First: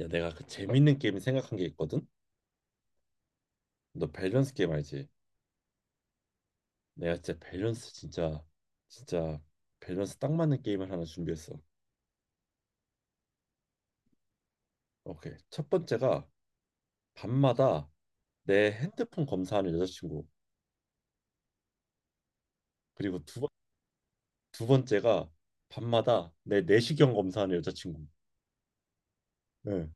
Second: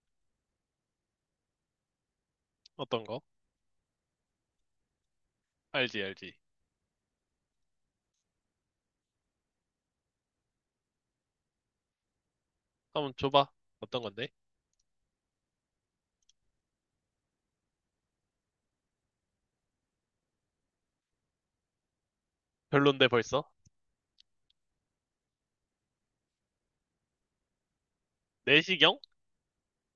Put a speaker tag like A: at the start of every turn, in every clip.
A: 야, 내가 그 재밌는 게임 생각한 게 있거든.
B: 어떤 거?
A: 너 밸런스 게임 알지?
B: 알지, 알지.
A: 내가 진짜 밸런스 진짜 진짜 밸런스 딱 맞는 게임을 하나 준비했어.
B: 한번 줘봐. 어떤 건데?
A: 오케이. 첫 번째가 밤마다 내 핸드폰 검사하는 여자친구.
B: 별론데
A: 그리고
B: 벌써?
A: 두 번째가 밤마다 내 내시경 검사하는 여자친구.
B: 내시경?
A: 예.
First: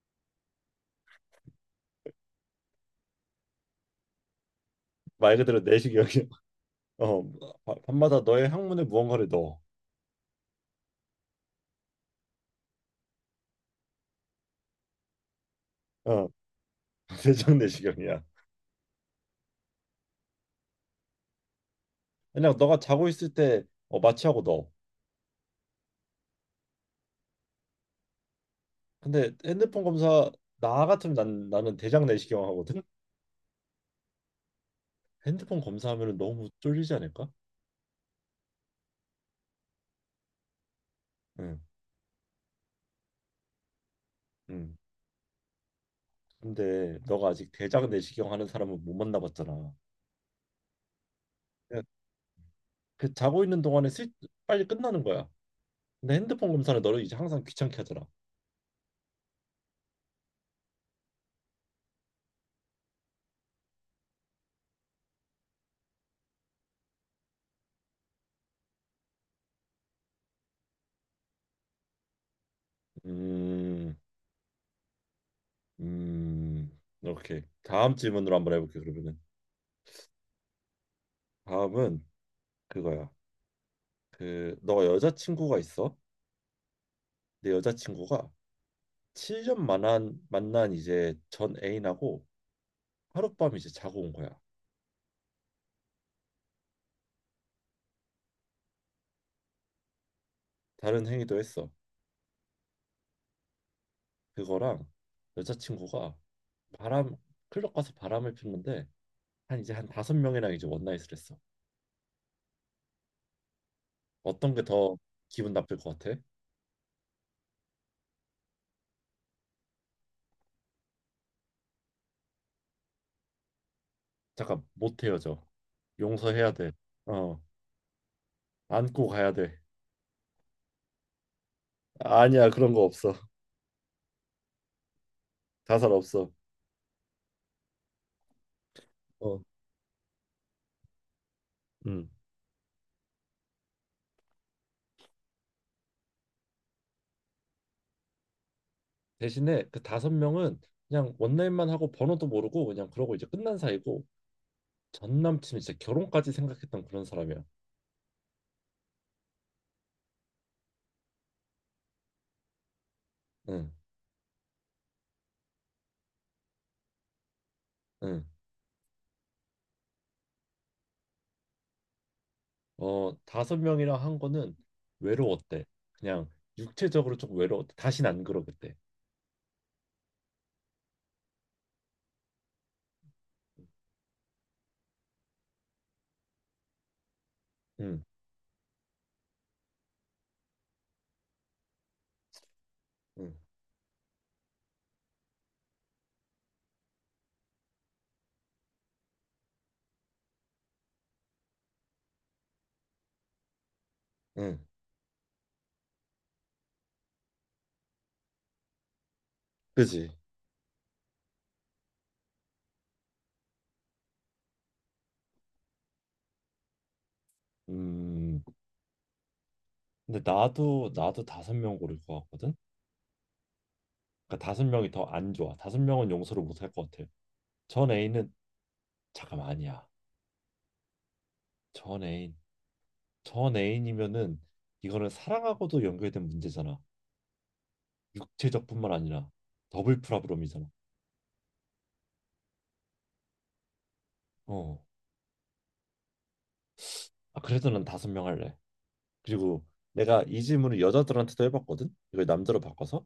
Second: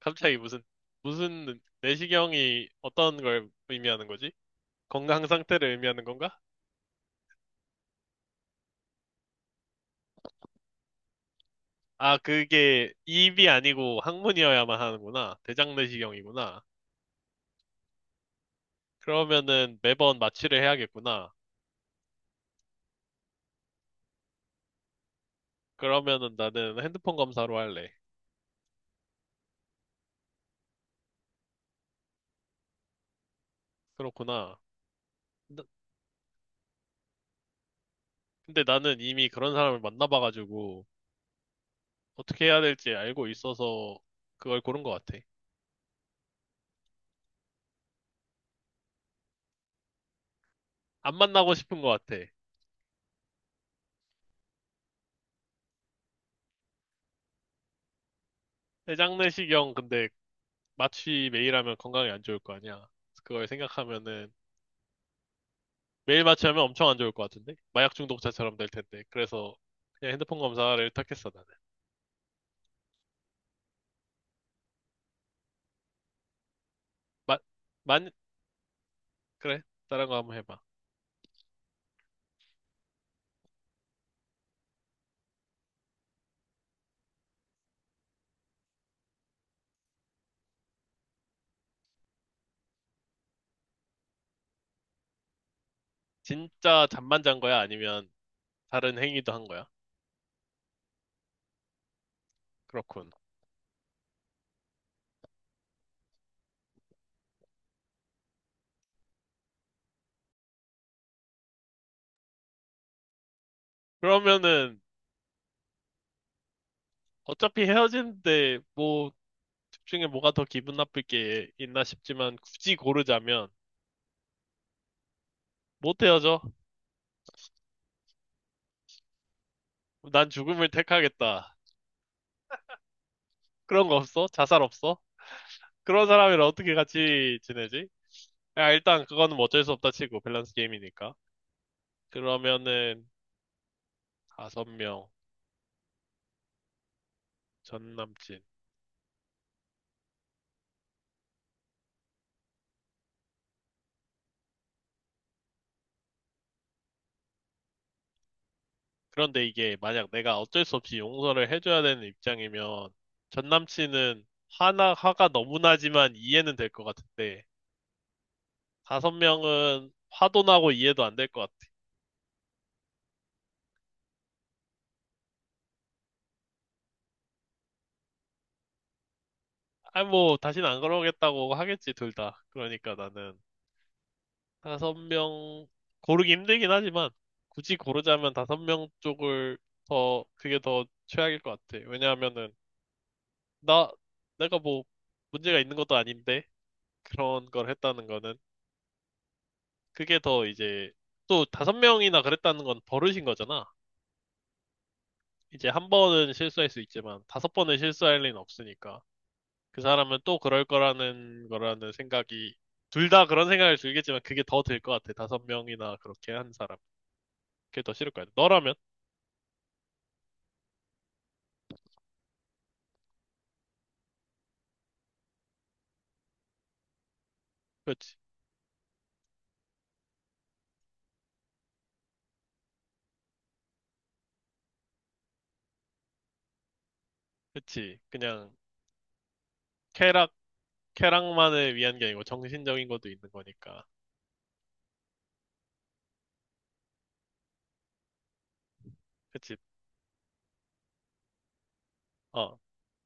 B: 갑자기 무슨, 내시경이 어떤 걸 의미하는 거지? 건강
A: 말 그대로
B: 상태를 의미하는
A: 내시경이야.
B: 건가?
A: 어, 밤마다 너의 항문에 무언가를 넣어.
B: 아, 그게 입이 아니고 항문이어야만 하는구나. 대장
A: 어,
B: 내시경이구나.
A: 대장 내시경이야.
B: 그러면은 매번 마취를 해야겠구나.
A: 그냥 너가 자고 있을 때 어, 마취하고 넣어.
B: 그러면은 나는 핸드폰 검사로 할래.
A: 근데 핸드폰 검사 나 같으면 난 나는 대장 내시경 하거든.
B: 그렇구나.
A: 핸드폰
B: 나-
A: 검사하면 너무 쫄리지 않을까?
B: 근데 나는 이미 그런 사람을 만나봐가지고
A: 응,
B: 어떻게 해야 될지 알고 있어서 그걸
A: 응.
B: 고른 것 같아.
A: 근데 너가 아직 대장 내시경 하는 사람은 못 만나봤잖아.
B: 안 만나고 싶은
A: 그냥
B: 것 같아.
A: 그 자고 있는 동안에 슬 빨리 끝나는 거야. 근데 핸드폰 검사는 너를 이제 항상 귀찮게 하잖아.
B: 내장내시경 근데 마취 매일 하면 건강에 안 좋을 거 아니야. 그래서 그걸 생각하면은 매일 마취하면 엄청 안 좋을 것 같은데? 마약 중독자처럼 될 텐데. 그래서 그냥 핸드폰 검사를 택했어 나는.
A: 음, 음,
B: 마,
A: 오케이. 다음
B: 만,
A: 질문으로 한번 해볼게. 그러면은
B: 그래. 다른 거 한번 해봐.
A: 다음은 그거야. 그 너가 여자친구가 있어? 내 여자친구가 7년 만난 이제 전 애인하고 하룻밤 이제 자고 온 거야.
B: 진짜 잠만 잔 거야? 아니면 다른 행위도 한 거야?
A: 다른 행위도 했어.
B: 그렇군.
A: 그거랑 여자친구가 바람 클럽 가서 바람을 피는데 한 5명이랑 이제 원나잇을 했어. 어떤 게
B: 그러면은
A: 더 기분 나쁠 것 같아?
B: 어차피 헤어지는데 뭐 집중에 뭐가 더 기분 나쁠 게 있나 싶지만 굳이 고르자면
A: 잠깐 못 헤어져.
B: 못 헤어져.
A: 용서해야 돼. 어, 안고 가야 돼.
B: 난 죽음을 택하겠다.
A: 아니야, 그런 거 없어.
B: 그런 거 없어? 자살 없어?
A: 자살
B: 그런
A: 없어.
B: 사람이랑 어떻게 같이 지내지? 야, 일단 그거는
A: 어,
B: 뭐 어쩔 수 없다 치고, 밸런스 게임이니까.
A: 음.
B: 그러면은, 5명, 전 남친.
A: 대신에 그 5명은 그냥 원나잇만 하고 번호도 모르고 그냥 그러고 이제 끝난 사이고, 전 남친 이제 결혼까지 생각했던 그런 사람이야.
B: 그런데 이게 만약 내가 어쩔 수 없이 용서를 해줘야 되는 입장이면, 전
A: 응,
B: 남친은 화가 너무 나지만 이해는 될 것 같은데,
A: 응.
B: 5명은 화도 나고 이해도 안 될 것 같아.
A: 어, 5명이랑 한 거는 외로웠대. 그냥 육체적으로 조금 외로웠대. 다신 안 그러겠대.
B: 아, 뭐, 다시는 안 그러겠다고 하겠지, 둘 다. 그러니까 나는 5명 고르기 힘들긴 하지만 굳이
A: 응,
B: 고르자면 5명 쪽을 더 그게 더 최악일 것 같아. 왜냐하면은
A: 응,
B: 나 내가 뭐 문제가 있는 것도 아닌데 그런 걸 했다는 거는 그게 더 이제 또 5명이나 그랬다는 건 버릇인 거잖아.
A: 응.
B: 이제 한 번은 실수할 수 있지만 5번은 실수할 리는 없으니까 그
A: 그지?
B: 사람은 또 그럴 거라는 생각이 둘 다 그런 생각을 들겠지만 그게 더 들 것 같아. 5명이나 그렇게 한 사람. 그게 더 싫을 거야.
A: 음.
B: 너라면?
A: 근데 나도 5명 고를 것 같거든. 그러니까 5명이 더 안 좋아. 5명은 용서를 못 할 것 같아. 전
B: 그렇지.
A: 애인은 잠깐만 아니야. 전 애인, 전 애인이면은 이거는 사랑하고도 연결된 문제잖아.
B: 그치. 그냥
A: 육체적뿐만 아니라 더블
B: 쾌락,
A: 프라브롬이잖아.
B: 쾌락만을 위한 게 아니고 정신적인 것도 있는 거니까.
A: 어, 아, 그래도 난 5명 할래.
B: 그치.
A: 그리고 내가 이 질문을 여자들한테도 해봤거든. 이걸
B: 어,
A: 남자로 바꿔서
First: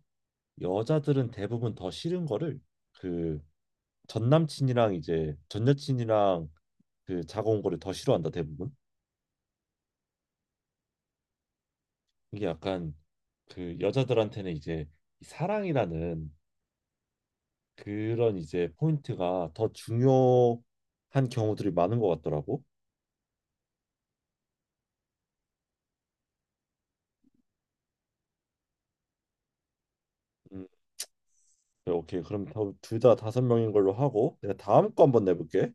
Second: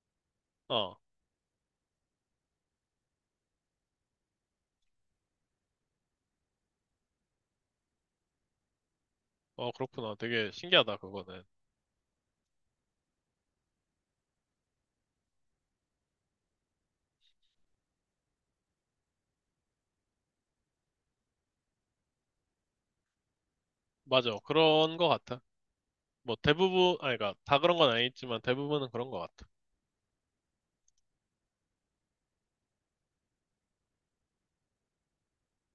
B: 어,
A: 여자들은 대부분 더 싫은 거를, 그 전 남친이랑 이제 전 여친이랑 그 자고 온 거를 더 싫어한다, 대부분.
B: 어, 그렇구나. 되게 신기하다, 그거는.
A: 이게 약간 그 여자들한테는 이제 이 사랑이라는 그런 이제 포인트가 더 중요한 경우들이 많은 것 같더라고.
B: 맞아. 그런 거 같아. 뭐 대부분, 아니, 그니까 다 그런 건 아니지만 대부분은 그런 거 같아.
A: 음, 네, 오케이. 그럼 둘 다 5명인 걸로 하고 내가 다음 거 한번 내볼게.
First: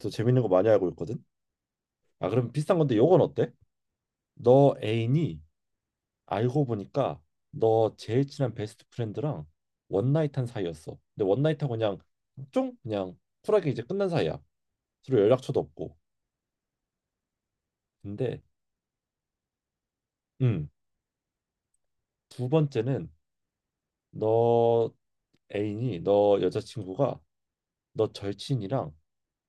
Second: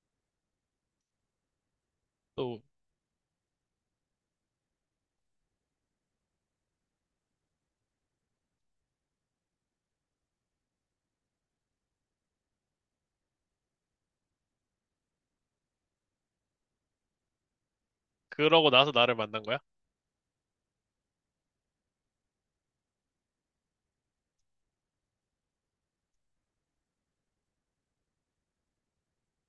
A: 또 재밌는 거 많이 알고 있거든. 아, 그럼
B: 또,
A: 비슷한 건데 요건 어때? 너 애인이 알고 보니까 너 제일 친한 베스트 프렌드랑 원나잇한 사이였어. 근데 원나잇하고 그냥 쫑 그냥 쿨하게 이제 끝난 사이야. 서로 연락처도 없고. 근데
B: 그러고 나서 나를 만난 거야?
A: 음, 두 번째는 너 애인이 너 여자친구가 너 절친이랑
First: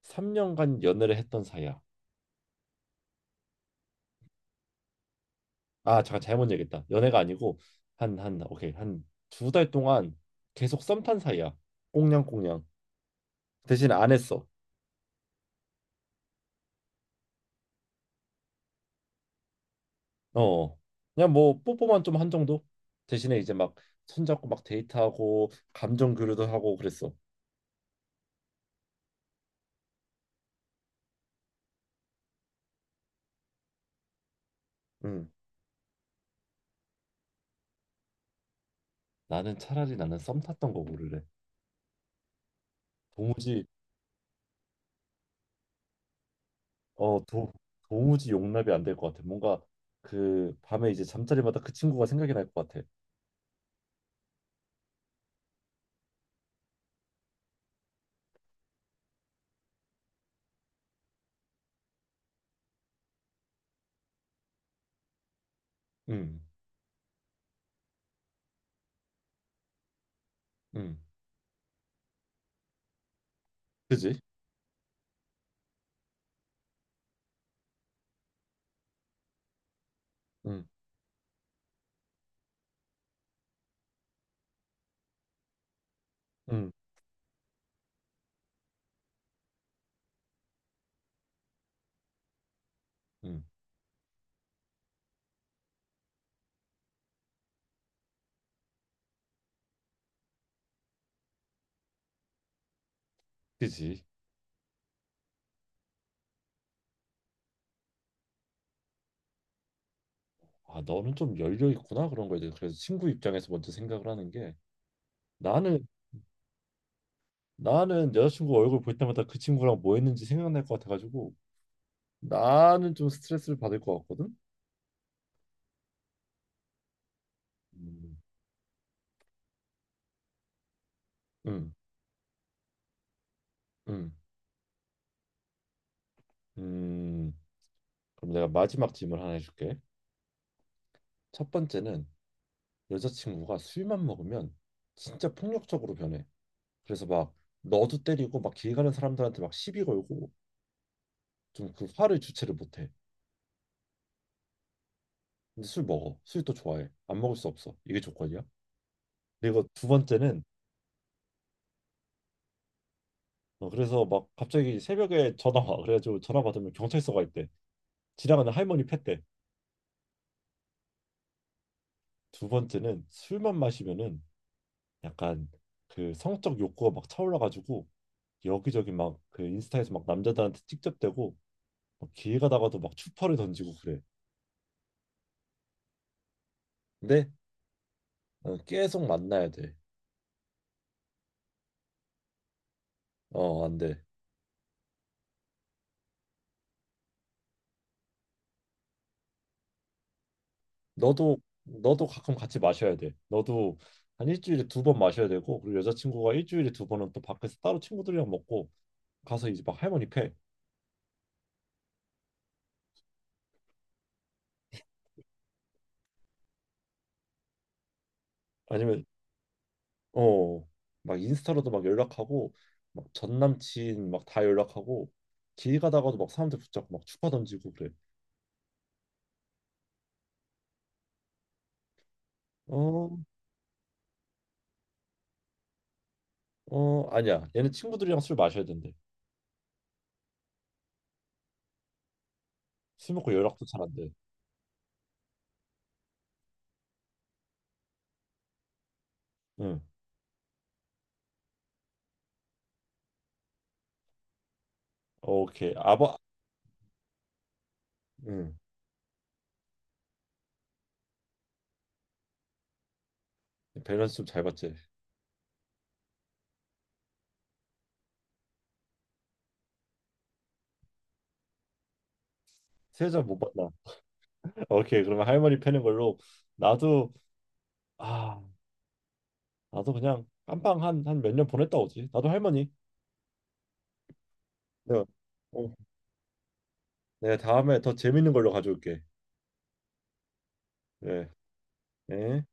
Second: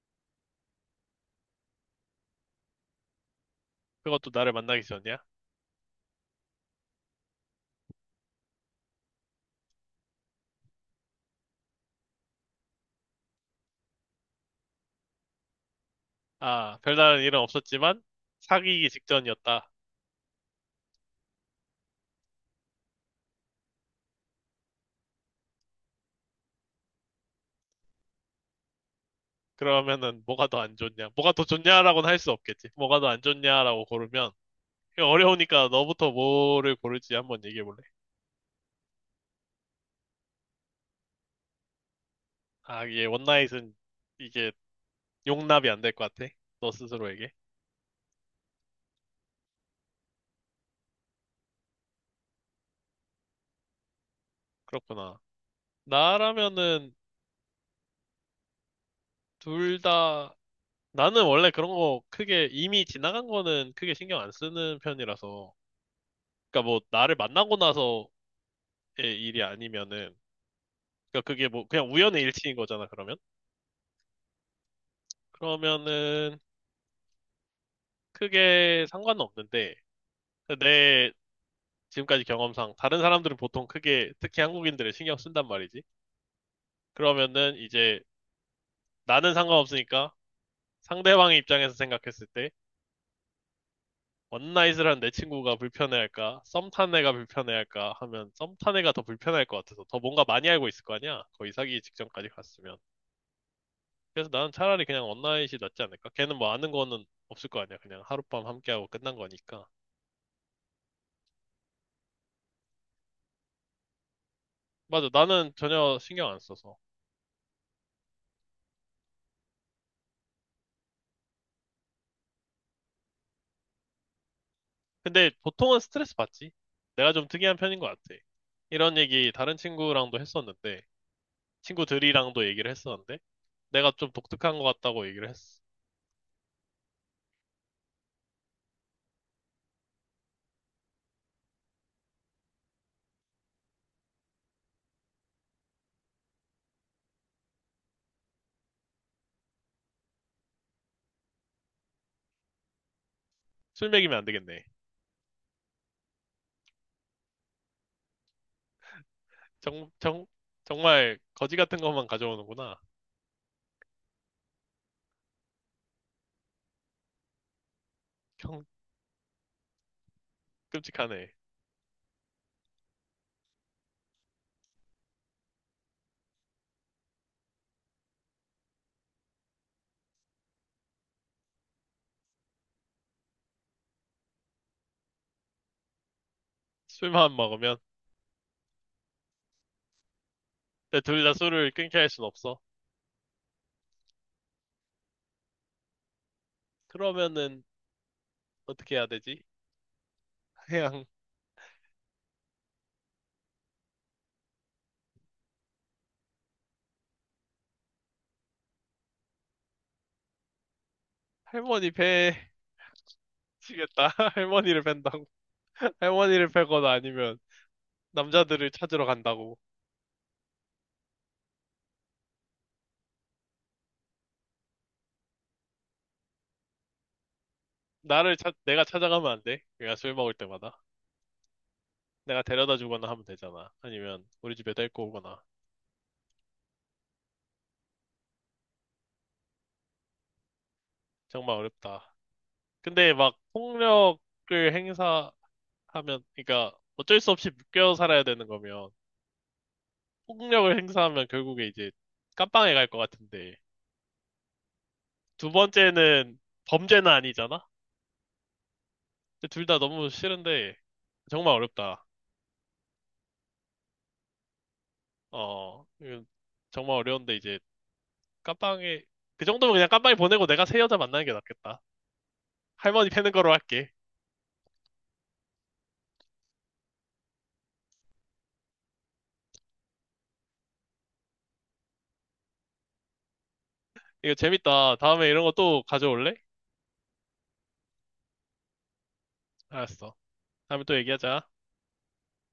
A: 3년간 연애를 했던 사이야.
B: 그것도 나를 만나기 전이야?
A: 아, 잠깐 잘못 얘기했다. 연애가 아니고 한 2달 동안 계속 썸 탄 사이야. 꽁냥꽁냥. 대신 안 했어.
B: 아, 별다른 일은 없었지만 사귀기 직전이었다.
A: 어, 그냥 뭐 뽀뽀만 좀 한 정도. 대신에 이제 막 손잡고 막 데이트하고 감정 교류도 하고 그랬어.
B: 그러면은 뭐가 더 안 좋냐? 뭐가 더 좋냐라고는 할 수 없겠지. 뭐가 더 안 좋냐라고 고르면 이거
A: 응.
B: 어려우니까 너부터 뭐를 고를지 한번 얘기해 볼래?
A: 나는 차라리 나는 썸 탔던 거 고를래.
B: 아, 이게
A: 도무지
B: 원나잇은 이게 용납이 안 될 것 같아. 너
A: 어,
B: 스스로에게.
A: 도무지 용납이 안 될 것 같아. 뭔가 그 밤에 이제 잠자리마다 그 친구가 생각이 날 것 같아.
B: 그렇구나. 나라면은 둘 다, 나는 원래 그런 거 크게 이미 지나간 거는 크게 신경 안 쓰는 편이라서.
A: 응,
B: 그러니까 뭐 나를 만나고 나서의 일이 아니면은,
A: 응,
B: 그러니까 그게 뭐 그냥 우연의 일치인 거잖아, 그러면.
A: 그지?
B: 그러면은 크게 상관은 없는데,
A: 응,
B: 내 지금까지 경험상 다른 사람들은 보통 크게 특히 한국인들을 신경 쓴단 말이지.
A: 응,
B: 그러면은 이제 나는 상관없으니까 상대방의 입장에서 생각했을 때
A: 응,
B: 원나잇을 한 내 친구가 불편해할까, 썸탄 애가 불편해할까 하면 썸탄 애가 더 불편할 것 같아서 더 뭔가 많이 알고 있을 거 아니야? 거의 사귀기 직전까지 갔으면.
A: 그지.
B: 그래서 나는 차라리 그냥 원나잇이 낫지 않을까? 걔는 뭐 아는 거는 없을 거 아니야. 그냥 하룻밤 함께하고 끝난 거니까.
A: 아, 너는 좀 열려 있구나, 그런 거에 대해서. 그래서 친구 입장에서 먼저 생각을 하는 게
B: 맞아, 나는
A: 나는
B: 전혀 신경 안 써서.
A: 나는 여자친구 얼굴 볼 때마다 그 친구랑 뭐 했는지 생각날 것 같아가지고 나는 좀 스트레스를 받을 것 같거든.
B: 근데 보통은 스트레스 받지. 내가 좀 특이한 편인 것
A: 음.
B: 같아. 이런 얘기 다른 친구랑도 했었는데,
A: 음.
B: 친구들이랑도 얘기를 했었는데, 내가 좀
A: 음.
B: 독특한 것 같다고 얘기를 했어.
A: 음. 그럼 내가 마지막 질문 하나 해줄게. 첫 번째는 여자친구가 술만 먹으면 진짜 폭력적으로 변해. 그래서 막 너도 때리고 막 길 가는 사람들한테 막 시비 걸고 좀 그 화를 주체를 못해.
B: 술 먹이면 안 되겠네.
A: 근데 술 먹어. 술 또 좋아해. 안 먹을 수 없어. 이게 조건이야. 그리고 두
B: 정, 정,
A: 번째는
B: 정말 거지 같은 것만 가져오는구나.
A: 어, 그래서 막 갑자기 새벽에 전화 와. 그래가지고 전화 받으면 경찰서가 있대. 지나가는
B: 형,
A: 할머니 팻대.
B: 끔찍하네.
A: 두 번째는 술만 마시면은 약간 그 성적 욕구가 막 차올라가지고 여기저기 막 그 인스타에서 막 남자들한테 직접대고 막 길 가다가도 막 추파를 던지고 그래. 근데
B: 술만 먹으면.
A: 어, 계속 만나야 돼.
B: 근데 둘 다 술을 끊게 할 순 없어.
A: 어, 안 돼.
B: 그러면은 어떻게 해야 되지? 그냥
A: 너도 너도 가끔 같이 마셔야 돼. 너도 한 일주일에 2번 마셔야 되고, 그리고 여자친구가 일주일에 2번은 또 밖에서 따로 친구들이랑 먹고 가서 이제 막 할머니 패.
B: 할머니 배 치겠다. 할머니를 뺀다고. 할머니를 빼거나 아니면 남자들을 찾으러
A: 아니면
B: 간다고.
A: 어, 막 인스타로도 막 연락하고 막 전 남친 막 다 연락하고 길 가다가도 막 사람들 붙잡고 막 추파 던지고 그래.
B: 내가 찾아가면 안 돼. 그냥 술 먹을 때마다. 내가 데려다 주거나
A: 어,
B: 하면 되잖아. 아니면 우리 집에 데리고 오거나.
A: 어, 아니야. 얘는 친구들이랑 술 마셔야 된대.
B: 정말 어렵다. 근데
A: 술 먹고
B: 막
A: 연락도 잘 안 돼.
B: 폭력을 행사, 하면, 그러니까 어쩔 수 없이 묶여 살아야 되는 거면
A: 응.
B: 폭력을 행사하면 결국에 이제 깜빵에 갈 것 같은데
A: 어,
B: 두
A: 오케이.
B: 번째는 범죄는 아니잖아?
A: 응.
B: 둘 다 너무 싫은데 정말 어렵다.
A: 밸런스 좀 잘 봤지.
B: 어, 이건 정말 어려운데 이제 깜빵에 그 정도면 그냥 깜빵에 보내고 내가 새 여자 만나는 게 낫겠다.
A: 세
B: 할머니
A: 자
B: 패는
A: 못
B: 거로
A: 봤나?
B: 할게.
A: 오케이. 그러면 할머니 패는 걸로 나도. 아, 나도 그냥 깜빵 한 몇 년 보냈다 오지. 나도 할머니.
B: 이거 재밌다.
A: 네.
B: 다음에 이런 거
A: 어,
B: 또 가져올래?
A: 내가 다음에 더 재밌는 걸로 가져올게.
B: 알았어. 다음에 또
A: 네.
B: 얘기하자.
A: 네.